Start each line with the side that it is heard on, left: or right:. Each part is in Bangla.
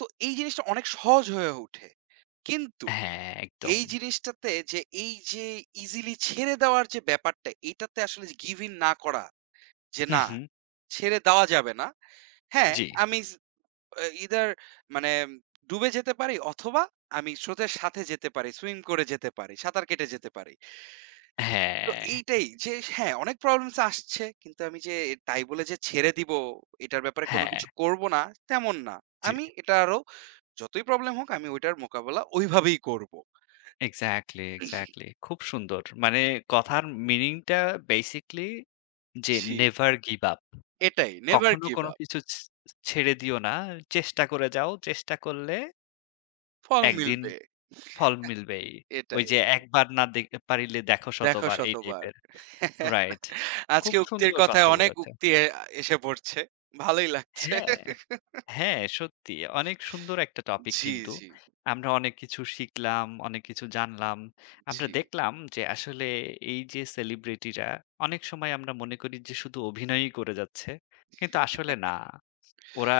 right: তো এই জিনিসটা অনেক সহজ হয়ে উঠে। কিন্তু
left: হ্যাঁ, একদম।
right: এই জিনিসটাতে যে এই যে ইজিলি ছেড়ে দেওয়ার যে ব্যাপারটা, এটাতে আসলে গিভইন না করা যে
left: হুম,
right: না,
left: হুম।
right: ছেড়ে দেওয়া যাবে না। হ্যাঁ,
left: জি।
right: আমি ইস ইদার মানে ডুবে যেতে পারি, অথবা আমি স্রোতের সাথে যেতে পারি, সুইং করে যেতে পারি, সাঁতার কেটে যেতে পারি। তো
left: হ্যাঁ।
right: এইটাই যে হ্যাঁ, অনেক প্রবলেমস আসছে। কিন্তু আমি যে তাই বলে ছেড়ে দিবো, এটার ব্যাপারে কোন
left: হ্যাঁ।
right: কিছু করব না তেমন না।
left: জি।
right: আমি এটা আরও যতই প্রবলেম হোক, আমি ওটার মোকাবেলা ওই ভাবেই করবো।
left: এক্সাক্টলি, এক্সাক্টলি খুব সুন্দর। মানে কথার মিনিংটা বেসিক্যলি যে
right: জি।
left: নেভার গিভ আপ
right: এটাই, নেভার
left: কখনো
right: গিভ
left: কোনো
right: আপ।
left: কিছু ছ ছেড়ে দিও না। চেষ্টা করে যাও, চেষ্টা করলে
right: ফল
left: একদিন
right: মিলবে।
left: ফল মিলবেই ঐ
right: এটাই।
left: যে “একবার না দে পারিলে দেখো
right: দেখো
left: শতবার” এই
right: শতবার।
left: টাইপের। রাইট, খুব
right: আজকে উক্তির
left: সুন্দর কথা
right: কথায় অনেক
left: বলেছে
right: উক্তি আ এসে পড়ছে। ভালোই লাগছে।
left: হ্যাঁ, হ্যাঁ, সত্যি। অনেক সুন্দর একটা টপিক
right: জি,
left: কিন্তু।
right: জি।
left: আমরা অনেক কিছু শিখলাম, অনেক কিছু জানলাম। আমরা
right: জি।
left: দেখলাম যে আসলে এই যে সেলিব্রিটিরা, অনেক সময় আমরা মনে করি যে শুধু অভিনয়ই করে যাচ্ছে। কিন্তু আসলে না ওরা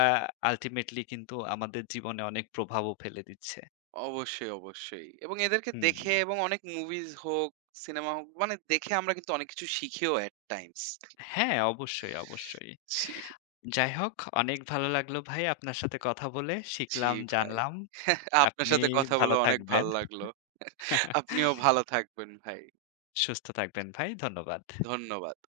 left: আল্টিমেটলি কিন্তু আমাদের জীবনে অনেক প্রভাবও ফেলে দিচ্ছে।
right: অবশ্যই, অবশ্যই। এবং এদেরকে
left: হুম।
right: দেখে এবং অনেক মুভিজ হোক, সিনেমা হোক মানে দেখে আমরা কিন্তু অনেক কিছু শিখিও, এট টাইমস।
left: হ্যাঁ, অবশ্যই, অবশ্যই।
right: জি।
left: যাই হোক, অনেক ভালো লাগলো ভাই আপনার সাথে কথা বলে
right: জি,
left: শিখলাম,
right: ভাই।
left: জানলাম।
right: আপনার
left: আপনি
right: সাথে কথা বলে
left: ভালো
right: অনেক ভাল
left: থাকবেন।
right: লাগলো। আপনিও ভালো থাকবেন ভাই।
left: সুস্থ থাকবেন ভাই। ধন্যবাদ।
right: ধন্যবাদ।